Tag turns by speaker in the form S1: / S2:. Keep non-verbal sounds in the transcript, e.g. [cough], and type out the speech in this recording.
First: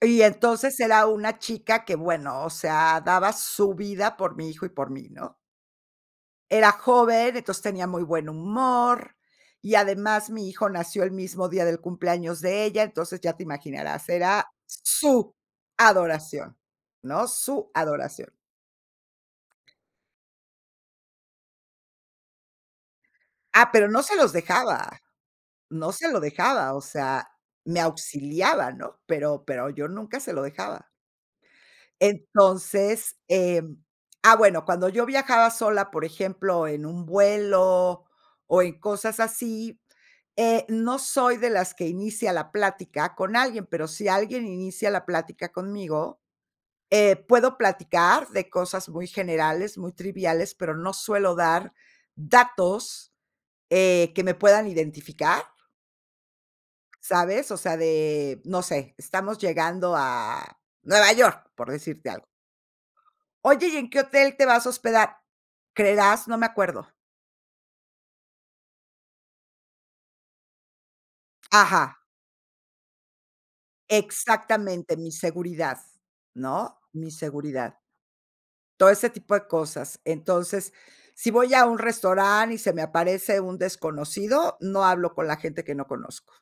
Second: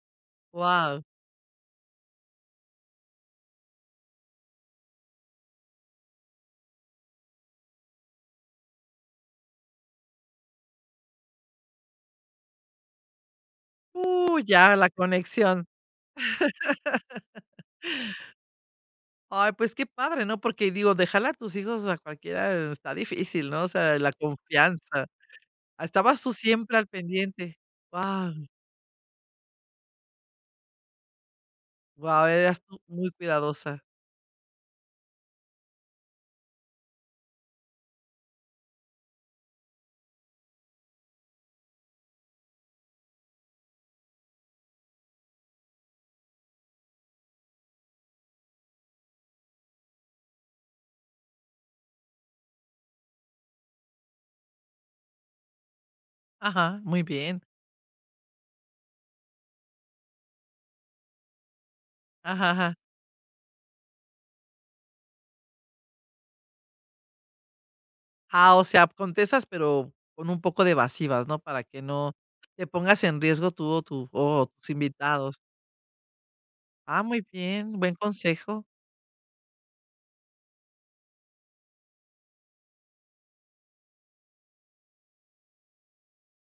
S1: Y entonces
S2: Guau.
S1: era una chica que, bueno, o sea, daba su vida por mi hijo y por mí, ¿no? Era joven, entonces tenía muy buen humor y además mi hijo nació el mismo día del cumpleaños de ella, entonces ya te imaginarás,
S2: Uh,
S1: era
S2: ya, la
S1: su
S2: conexión.
S1: adoración, ¿no?
S2: [laughs]
S1: Su adoración.
S2: Ay, pues qué padre, ¿no? Porque digo, déjale a tus hijos a cualquiera, está difícil, ¿no? O
S1: Ah, pero
S2: sea,
S1: no
S2: la
S1: se los dejaba,
S2: confianza,
S1: no se lo
S2: estabas tú
S1: dejaba,
S2: siempre
S1: o
S2: al
S1: sea,
S2: pendiente,
S1: me
S2: guau.
S1: auxiliaba, ¿no? Pero pero yo nunca se lo dejaba.
S2: Guau, eras tú muy
S1: Entonces,
S2: cuidadosa.
S1: em, ah, bueno, cuando yo viajaba sola, por ejemplo, en un vuelo o en cosas así, eh, no soy de las que inicia la plática con alguien, pero si alguien inicia la plática conmigo, eh, puedo platicar de cosas muy generales, muy triviales, pero no suelo dar datos, eh, me puedan identificar
S2: Ajá, muy bien.
S1: ¿sabes? O sea, de, no sé, estamos llegando a Nueva York, por decirte algo.
S2: Ajá, ajá.
S1: Oye, ¿y en qué hotel te vas a hospedar? 'Creerás, no me acuerdo.'
S2: Ah, o sea, contestas, pero con un poco de evasivas, ¿no? Para que
S1: Ajá.
S2: no te pongas en riesgo tú o tu o tus
S1: Exactamente, mi
S2: invitados.
S1: seguridad, ¿no?
S2: Ah,
S1: Mi
S2: muy bien,
S1: seguridad.
S2: buen consejo.
S1: Todo ese tipo de cosas, entonces, si voy a un restaurant y se me aparece un desconocido, no hablo con la gente que no conozco.